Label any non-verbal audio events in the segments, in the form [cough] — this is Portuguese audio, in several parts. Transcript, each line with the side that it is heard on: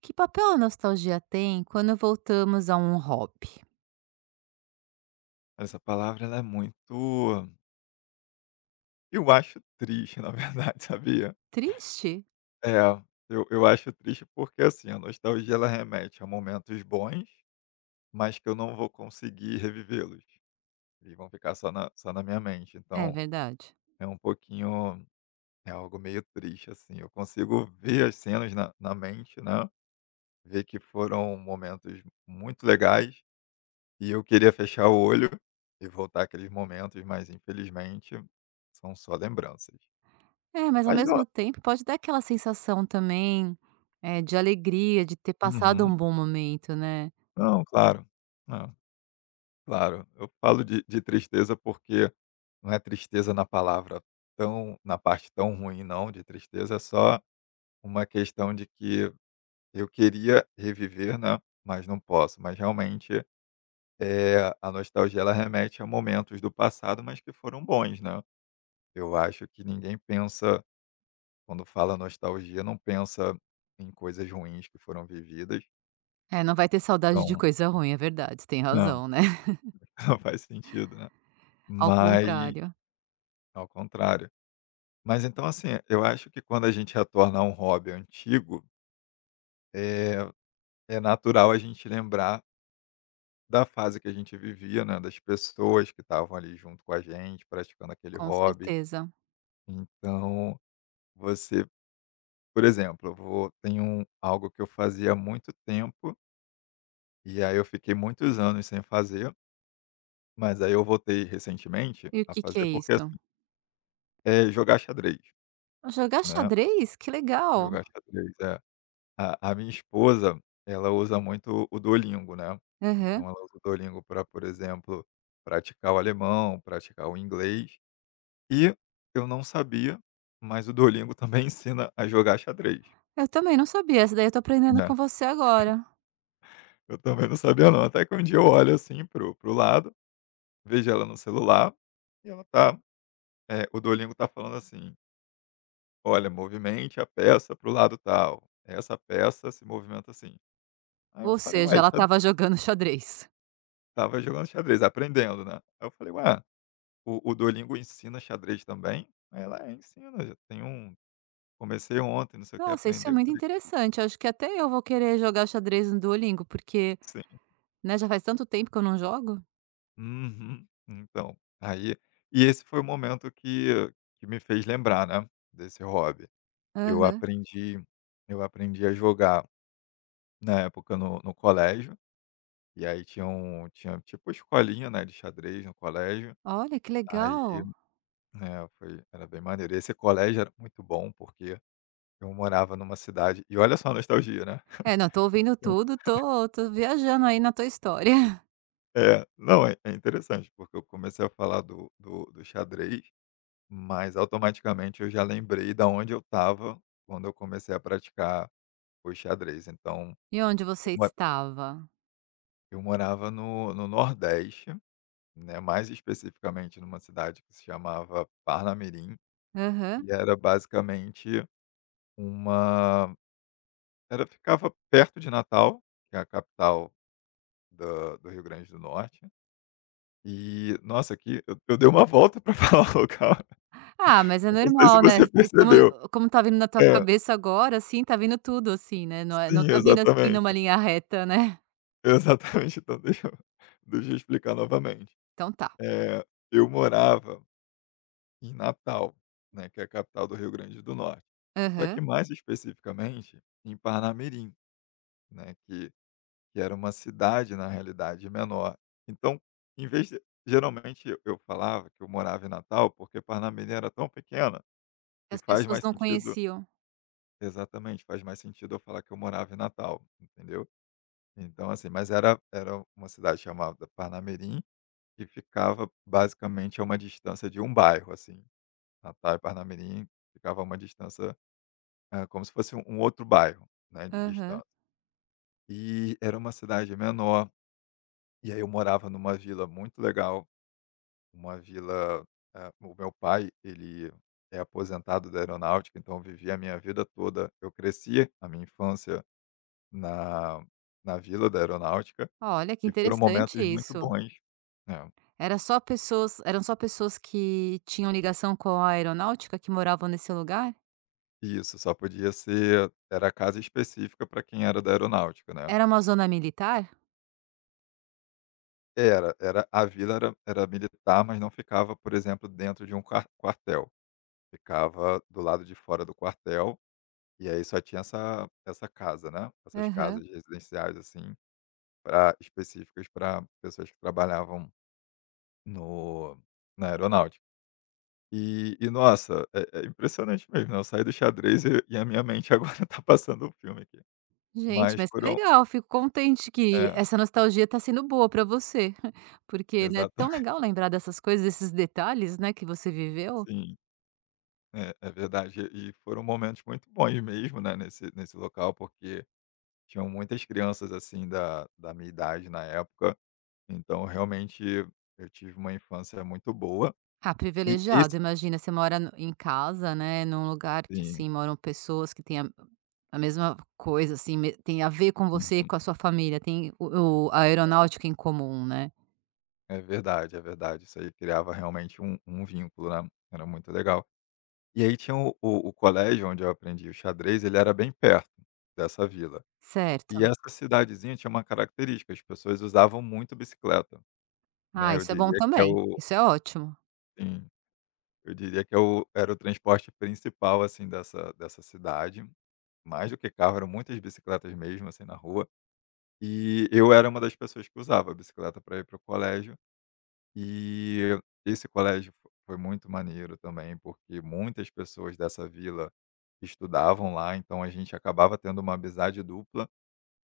right: Que papel a nostalgia tem quando voltamos a um hobby?
left: Essa palavra ela é muito eu acho triste, na verdade, [laughs] sabia?
right: Triste?
left: É, eu acho triste porque, assim, a nostalgia ela remete a momentos bons, mas que eu não vou conseguir revivê-los. Eles vão ficar só na minha mente,
right: É
left: então
right: verdade.
left: é um pouquinho é algo meio triste, assim. Eu consigo ver as cenas na mente, né, ver que foram momentos muito legais e eu queria fechar o olho e voltar àqueles momentos, mas infelizmente são só lembranças.
right: É, mas ao
left: Mas não.
right: mesmo tempo pode dar aquela sensação também, de alegria, de ter passado
left: Uhum.
right: um bom momento, né.
left: Não, claro. Não, claro. Eu falo de tristeza, porque não é tristeza na palavra tão na parte tão ruim não de tristeza, é só uma questão de que eu queria reviver, né, mas não posso. Mas realmente, é a nostalgia ela remete a momentos do passado, mas que foram bons, né. Eu acho que ninguém pensa quando fala nostalgia, não pensa em coisas ruins que foram vividas.
right: É, não vai ter saudade de
left: Então
right: coisa ruim, é verdade, tem
left: não,
right: razão, né. [laughs]
left: [laughs] não faz sentido, né.
right: Ao
left: Mas
right: contrário,
left: ao contrário. Mas então, assim, eu acho que quando a gente retorna a um hobby antigo, é, é natural a gente lembrar da fase que a gente vivia, né? Das pessoas que estavam ali junto com a gente, praticando aquele
right: com
left: hobby.
right: certeza.
left: Então, você, por exemplo, eu vou, tem um, algo que eu fazia há muito tempo, e aí eu fiquei muitos anos sem fazer, mas aí eu voltei recentemente
right: E o
left: a
right: que que
left: fazer,
right: é
left: porque
right: isso?
left: assim, é jogar xadrez,
right: Jogar
left: né?
right: xadrez? Que legal.
left: Jogar xadrez. É. A minha esposa, ela usa muito o Duolingo, né. Então
right: Aham.
left: ela usa o Duolingo para, por exemplo, praticar o alemão, praticar o inglês. E eu não sabia, mas o Duolingo também [laughs] ensina a jogar xadrez,
right: Eu também não sabia, essa daí eu tô aprendendo
left: né.
right: com você agora.
left: Eu também não sabia não, até que um dia eu olho, assim, pro lado, vejo ela no celular e ela tá, o Duolingo tá falando assim: "Olha, movimente a peça pro lado tal. Essa peça se movimenta assim". Aí eu
right: Ou
left: falei:
right: seja,
left: "Uai!
right: ela
left: Isso é
right: estava jogando xadrez.
left: jogando xadrez, aprendendo, né". Aí eu falei: "Ué, o Duolingo ensina xadrez também?" Ela é, ensina, já tem um comecei ontem, não sei o que
right: Nossa, isso é
left: aprender, eu
right: muito
left: falei:
right: interessante. Acho que até eu vou querer jogar xadrez no Duolingo, porque,
left: "Sim".
right: né, já faz tanto tempo que eu não jogo.
left: Uhum. Então, aí e esse foi o momento que me fez lembrar, né, desse hobby. Eu
right: Aham.
left: aprendi eu aprendi a jogar na época no colégio, e aí tinha um tinha tipo escolinha, né, de xadrez no colégio,
right: Olha, que
left: aí
right: legal.
left: é, foi era bem maneiro. Esse colégio era muito bom, porque eu morava numa cidade e olha só a nostalgia, né.
right: É, não, tô ouvindo tudo, tô viajando aí na tua história. [laughs]
left: É, não, é é interessante, porque eu comecei a falar do xadrez, mas automaticamente eu já lembrei da onde eu estava quando eu comecei a praticar o xadrez. Então,
right: E onde
left: eu
right: você
left: mo
right: estava?
left: eu morava no nordeste, né, mais especificamente numa cidade que se chamava Parnamirim,
right: Aham.
left: e era basicamente uma era ficava perto de Natal, que é a capital do Rio Grande do Norte, e nossa, aqui eu dei uma volta para [laughs] falar o local.
right: Ah, mas é
left: Eu não sei se
right: normal, né,
left: você
right: como
left: percebeu.
right: como tá vindo na tua
left: É,
right: cabeça agora, assim, tá vindo tudo, assim, né, não é não
left: sim,
right: tá vindo, assim, numa
left: exatamente.
right: linha reta, né.
left: Exatamente, então deixa eu explicar novamente.
right: Então tá.
left: Eh, eu morava em Natal, né, que é a capital do Rio Grande do Norte. Só que
right: Aham.
left: mais especificamente em Parnamirim, né, que era uma cidade, na realidade, menor. Então, em vez de geralmente eu falava que eu morava em Natal, porque Parnamirim era tão pequena que
right: As
left: faz
right: pessoas
left: mais
right: não
left: sentido
right: conheciam.
left: exatamente, faz mais sentido eu falar que eu morava em Natal, entendeu? Então assim, mas era uma cidade chamada Parnamirim, que ficava basicamente a uma distância de um bairro, assim. Natal e Parnamirim ficava a uma distância, como se fosse um outro bairro, né, de
right: Aham.
left: distância. E era uma cidade menor, e aí eu morava numa vila muito legal, uma vila, o meu pai, ele é aposentado da aeronáutica, então eu vivi a minha vida toda eu cresci a minha infância na na vila da aeronáutica,
right: Olha, que
left: e foram
right: interessante
left: momentos muito
right: isso.
left: bons. É.
right: Era só pessoas eram só pessoas que tinham ligação com a aeronáutica que moravam nesse lugar?
left: Isso, só podia ser era a casa específica para quem era da aeronáutica, né.
right: Era uma zona militar?
left: Era era a vila era era militar, mas não ficava, por exemplo, dentro de um quartel, ficava do lado de fora do quartel, e aí só tinha essa casa, né, essas
right: Aham.
left: casas residenciais, assim, pra específicas para pessoas que trabalhavam no na aeronáutica. E nossa, é é impressionante mesmo, né, eu saí do xadrez e a minha mente agora [laughs] tá passando um filme aqui.
right: Gente,
left: Mas
right: mas que
left: foram
right: legal, fico contente que
left: é,
right: essa nostalgia tá sendo boa pra você, [laughs] porque, né, é
left: exata
right: tão legal lembrar dessas coisas, desses detalhes, né, que você viveu.
left: Sim, é é verdade. E foram momentos muito bons mesmo, né, nesse local, porque tinham muitas crianças, assim, da minha idade na época. Então, realmente, eu tive uma infância muito boa.
right: Ah,
left: E
right: privilegiado,
left: esse
right: imagina, você mora no em casa, né, num lugar que,
left: sim,
right: assim, moram pessoas que têm a mesma coisa, assim, me tem a ver com você e
left: sim.
right: com a sua família, tem o a aeronáutica em comum, né.
left: É verdade, é verdade. Isso aí criava realmente um vínculo, né, era muito legal. E aí tinha o colégio onde eu aprendi o xadrez, ele era bem perto dessa vila.
right: Certo.
left: E essa cidadezinha tinha uma característica, as pessoas usavam muito bicicleta, né,
right: Ah,
left: eu
right: isso é bom
left: diria que é
right: também,
left: o
right: isso é ótimo.
left: sim, eu diria que eu era o transporte principal, assim, dessa cidade, mais do que carro, eram muitas bicicletas mesmo, assim, na rua, e eu era uma das pessoas que usava a bicicleta para ir para o colégio, e esse colégio fo foi muito maneiro também, porque muitas pessoas dessa vila estudavam lá, então a gente acabava tendo uma amizade dupla,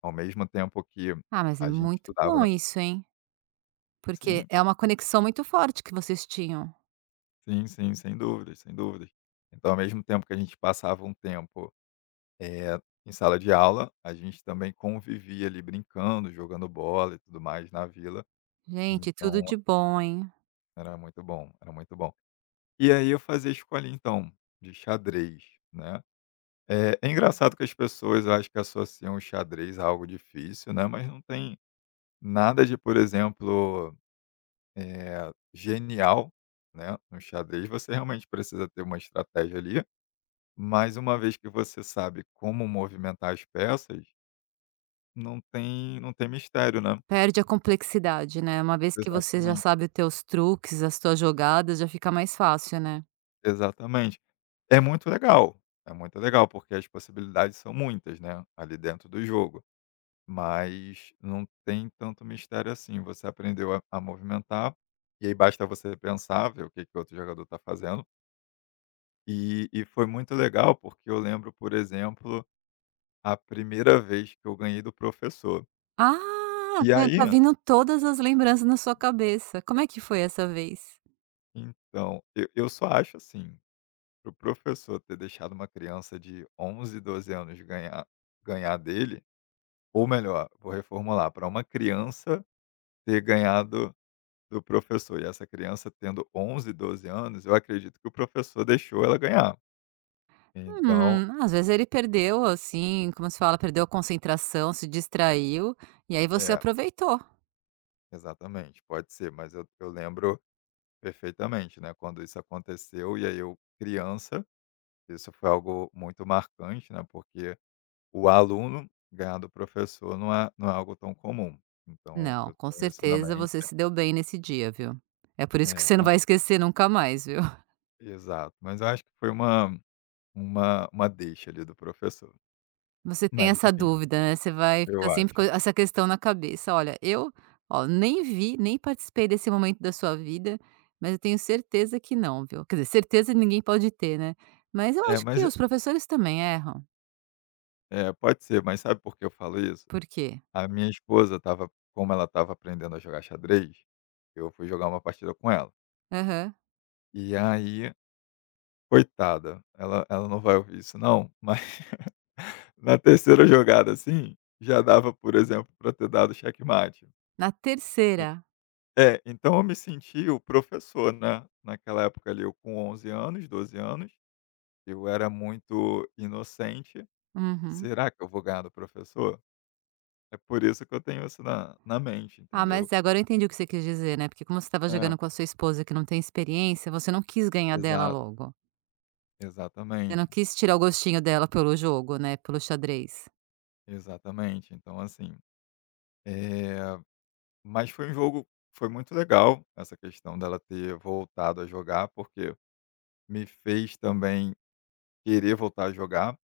left: ao mesmo tempo que
right: Ah, mas é
left: a gente
right: muito
left: estudava
right: bom
left: na
right: isso, hein. Porque
left: sim,
right: é uma conexão muito forte que vocês tinham.
left: sim, sim, sem dúvidas, sem dúvidas. Então, ao mesmo tempo que a gente passava um tempo em sala de aula, a gente também convivia ali brincando, jogando bola e tudo mais na vila. Hum.
right: Gente, tudo
left: Então
right: de bom, hein.
left: era muito bom, era muito bom. E aí eu fazia escolinha então, de xadrez, né. É engraçado que as pessoas eu acho que associam o xadrez a algo difícil, né, mas não tem nada de, por exemplo, genial, né, no xadrez você realmente precisa ter uma estratégia ali, mas uma vez que você sabe como movimentar as peças. Não tem mistério, né.
right: Perde a complexidade, né, uma vez que você já
left: Exatamente,
right: sabe os teus truques, as tuas jogadas, já fica mais fácil, né.
left: exatamente. É muito legal, é muito legal, porque as possibilidades são muitas, né, ali dentro do jogo, mas não tem tanto mistério assim, você aprendeu a movimentar, e aí basta você pensar, ver o que que o outro jogador está fazendo. E foi muito legal, porque eu lembro, por exemplo, a primeira vez que eu ganhei do professor.
right: Ah,
left: E
right: tá tá
left: aí
right: vindo todas as lembranças na sua cabeça. Como é que foi essa vez?
left: então, eu só acho assim pro professor ter deixado uma criança de 11, 12 anos ganhar ganhar dele, ou melhor, vou reformular, para uma criança ter ganhado do professor, e essa criança tendo 11, 12 anos, eu acredito que o professor deixou ela ganhar. Então
right: Às vezes ele perdeu, assim, como se fala, perdeu a concentração, se distraiu, e aí você
left: é,
right: aproveitou.
left: exatamente, pode ser, mas eu lembro perfeitamente, né, quando isso aconteceu, e aí eu criança, isso foi algo muito marcante, né, porque o aluno ganhar do professor não é algo tão comum, então
right: Não,
left: eu
right: com
left: tenho isso na
right: certeza
left: mente.
right: você se deu bem nesse dia, viu. É por isso que
left: É,
right: você não
left: mas
right: vai esquecer nunca mais, viu. [laughs]
left: exato, mas eu acho que foi uma uma deixa ali do professor,
right: Você tem
left: mas
right: essa
left: enfim,
right: dúvida, né, você vai
left: eu
right: ficar sempre com
left: acho.
right: essa questão na cabeça: "Olha, eu, ó, nem vi, nem participei desse momento da sua vida, mas eu tenho certeza que não, viu". Quer dizer, certeza ninguém pode ter, né, mas eu
left: É,
right: acho
left: mas
right: que os professores também erram.
left: é, pode ser, mas sabe por que eu falo isso?
right: Por quê?
left: A minha esposa estava como ela estava aprendendo a jogar xadrez, eu fui jogar uma partida com ela,
right: Aham.
left: e aí, coitada, ela não vai ouvir isso não, mas [laughs] na terceira jogada, assim, já dava, por exemplo, para ter dado checkmate.
right: Na terceira.
left: É, então eu me senti o professor, né, naquela época ali, eu com 11 anos, 12 anos, eu era muito inocente.
right: Uhum.
left: "Será que eu vou ganhar do professor?" É por isso que eu tenho isso na mente,
right: Ah,
left: entendeu.
right: mas agora eu entendi o que você quis dizer, né, porque como você estava
left: É,
right: jogando com a sua esposa que não tem experiência, você não quis ganhar dela
left: exato,
right: logo. Você não
left: exatamente,
right: quis tirar o gostinho dela pelo jogo, né, pelo xadrez.
left: exatamente. Então assim, eh, mas foi um jogo foi muito legal essa questão dela ter voltado a jogar, porque me fez também querer voltar a jogar.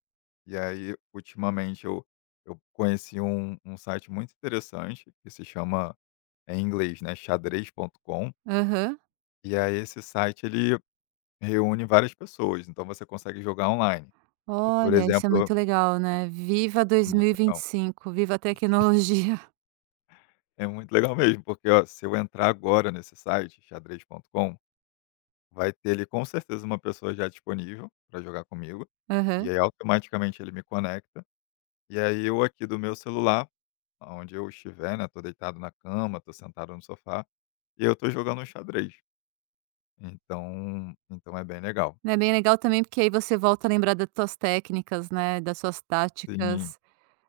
left: E aí, ultimamente, eu conheci um, um site muito interessante que se chama, é em inglês, né, xadrez.com.
right: Aham.
left: E aí, esse site ele reúne várias pessoas, então você consegue jogar online. Por
right: Olha, isso é
left: exemplo,
right: muito legal, né. Viva
left: muito legal.
right: 2025, viva a tecnologia.
left: É muito legal mesmo, porque ó, se eu entrar agora nesse site, xadrez.com, vai ter ali com certeza uma pessoa já disponível para jogar comigo.
right: [laughs]
left: E
right: Aham.
left: aí, automaticamente, ele me conecta. E aí eu aqui do meu celular, onde eu estiver, né, tô deitado na cama, tô sentado no sofá, e eu tô jogando um xadrez. Então então é bem legal.
right: É bem legal também, porque aí você volta a lembrar das tuas técnicas, né, das suas
left: Sim,
right: táticas,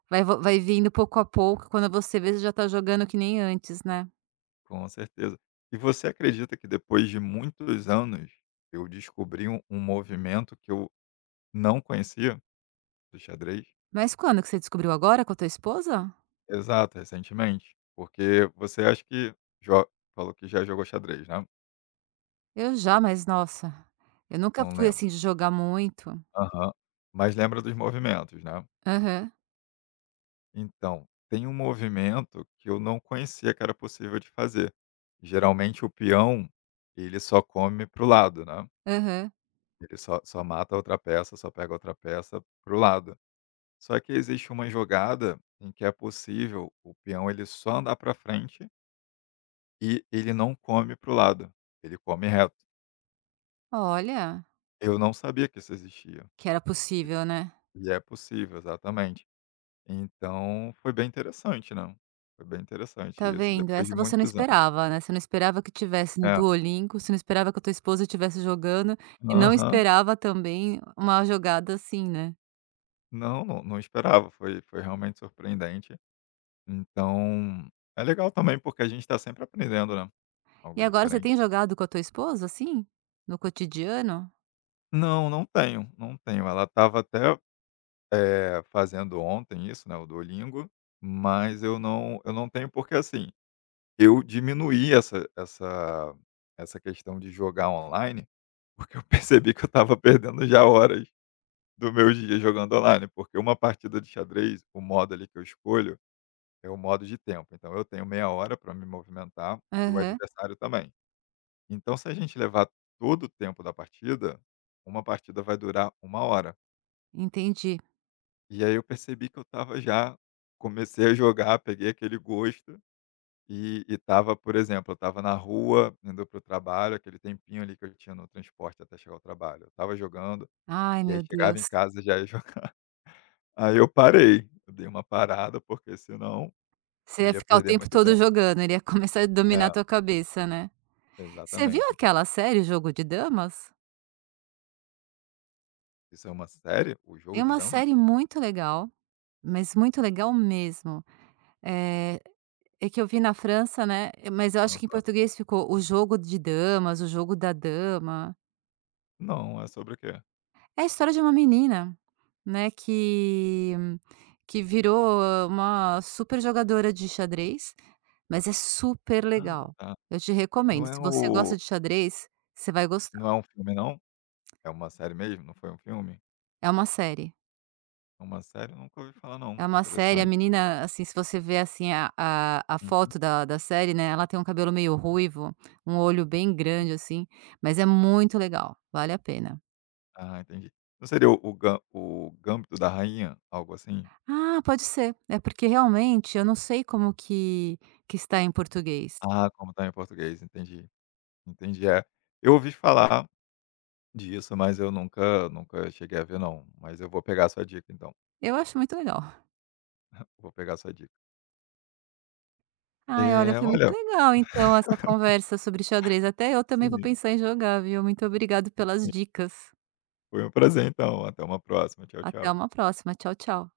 right: vai vindo pouco a pouco, quando você vê, você já tá jogando que nem antes, né.
left: com certeza. E você acredita que depois de muitos anos, eu descobri um movimento que eu não conhecia do xadrez?
right: Mas quando que você descobriu, agora com a tua esposa?
left: Exato, recentemente. Porque você acha que jo falou que já jogou xadrez, né?
right: Eu já, mas nossa, eu nunca
left: Não
right: fui assim
left: lembra.
right: de jogar muito.
left: Aham. Mas lembra dos movimentos, né?
right: Aham,
left: Então, tem um movimento que eu não conhecia que era possível de fazer. Geralmente o peão, ele só come pro lado, né.
right: aham.
left: Ele só mata outra peça, só pega outra peça pro lado. Só que existe uma jogada em que é possível o peão ele só andar para frente e ele não come pro lado, ele come reto.
right: Olha,
left: Eu não sabia que isso existia,
right: que era possível, né.
left: e é possível, exatamente. Então foi bem interessante, né. Foi bem interessante
right: Tá
left: isso,
right: vendo?
left: depois de
right: Essa você não
left: muitos anos.
right: esperava, né, você não esperava que tivesse no
left: É.
right: Duolingo, você não esperava que a tua esposa estivesse jogando e não
left: Aham.
right: esperava também uma jogada assim, né.
left: Não, não esperava, foi foi realmente surpreendente. Então, é legal também, porque a gente está sempre aprendendo, né, algo
right: E agora você
left: diferente.
right: tem jogado com a tua esposa, assim? No cotidiano?
left: Não, não tenho, não tenho. Ela estava até, fazendo ontem isso, né, o Duolingo, mas eu não tenho porque, assim, eu diminuí essa questão de jogar online, porque eu percebi que eu estava perdendo já horas do meu dia jogando online, porque uma partida de xadrez, o modo ali que eu escolho é o modo de tempo. Então eu tenho meia hora para me movimentar e o
right: Aham,
left: adversário também. Então, se a gente levar todo o tempo da partida, uma partida vai durar uma hora.
right: entendi.
left: E aí eu percebi que eu estava já comecei a jogar, peguei aquele gosto e estava, por exemplo, eu estava na rua, indo para o trabalho, aquele tempinho ali que eu tinha no transporte até chegar ao trabalho. Eu estava jogando
right: Ai
left: e aí
right: meu
left: chegava em
right: Deus,
left: casa e já ia jogar. [laughs] Aí eu parei, eu dei uma parada, porque senão
right: você
left: eu
right: ia
left: ia
right: ficar o
left: perder
right: tempo
left: muito
right: todo
left: tempo.
right: jogando, ele ia [laughs] começar a dominar a
left: É,
right: tua cabeça, né. Você viu
left: exatamente. Então
right: aquela série Jogo de Damas?
left: isso é uma série? O jogo
right: É
left: de
right: uma
left: damas?
right: série muito legal, mas muito legal mesmo, eh É que eu vi na França, né, mas eu acho que em
left: Aham.
right: português ficou O Jogo de Damas, O Jogo da Dama.
left: Não, é sobre o quê?
right: É a história de uma menina, né, que virou ah, uma super jogadora de xadrez, mas é super
left: Ah,
right: legal.
left: tá.
right: Eu te
left: Não
right: recomendo,
left: é
right: se você gosta
left: o
right: de xadrez, você vai gostar.
left: não é um filme não? É uma série mesmo? Não foi um filme?
right: É uma série,
left: É uma série? Eu nunca ouvi falar não.
right: é uma série, a
left: Interessante.
right: menina, assim, se você vê, assim, a
left: Uhum.
right: foto da série, né, ela tem um cabelo meio ruivo, um olho bem grande, assim, mas é muito legal, vale a pena.
left: Ah, entendi. Não seria o gam o Gambito da Rainha? Algo assim?
right: Ah, pode ser. É porque realmente eu não sei como que está em português.
left: Ah, como tá em português, entendi. Entendi, é. Eu ouvi falar disso, mas eu nunca cheguei a ver não, mas eu vou pegar a sua dica então.
right: Eu acho muito legal.
left: Vou pegar a sua dica.
right: Ai, olha,
left: É.
right: foi muito
left: Olha,
right: legal então essa conversa sobre xadrez. Até eu também vou
left: sim,
right: pensar em jogar, viu. Muito obrigado pelas
left: sim,
right: dicas.
left: foi um prazer então, até uma próxima. Tchau,
right: Até
left: tchau.
right: uma próxima. Tchau, tchau.